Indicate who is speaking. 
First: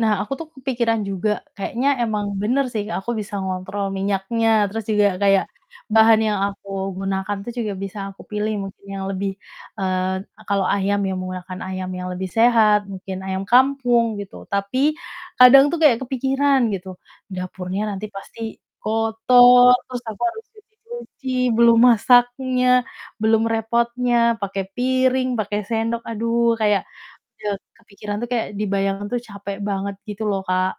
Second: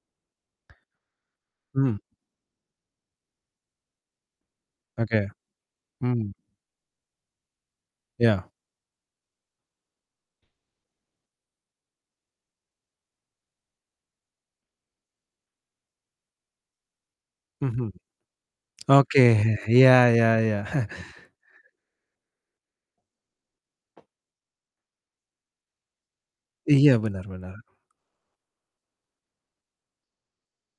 Speaker 1: Nah aku tuh kepikiran juga, kayaknya
Speaker 2: Mmm.
Speaker 1: emang bener sih aku bisa ngontrol minyaknya, terus juga
Speaker 2: Oke.
Speaker 1: kayak bahan
Speaker 2: Hmm.
Speaker 1: yang aku gunakan itu juga bisa aku
Speaker 2: Ya.
Speaker 1: pilih mungkin yang lebih eee, kalau ayam ya menggunakan ayam yang lebih sehat mungkin ayam kampung gitu, tapi kadang tuh kayak kepikiran gitu dapurnya
Speaker 2: Mhm.
Speaker 1: nanti pasti
Speaker 2: Oke,
Speaker 1: kotor
Speaker 2: iya
Speaker 1: terus aku
Speaker 2: iya
Speaker 1: harus
Speaker 2: iya.
Speaker 1: cuci-cuci, belum masaknya, belum repotnya, pake piring, pake sendok, aduh kayak
Speaker 2: Iya, benar
Speaker 1: ya
Speaker 2: benar.
Speaker 1: kepikiran tuh kayak dibayangin tuh capek banget gitu loh, Kak.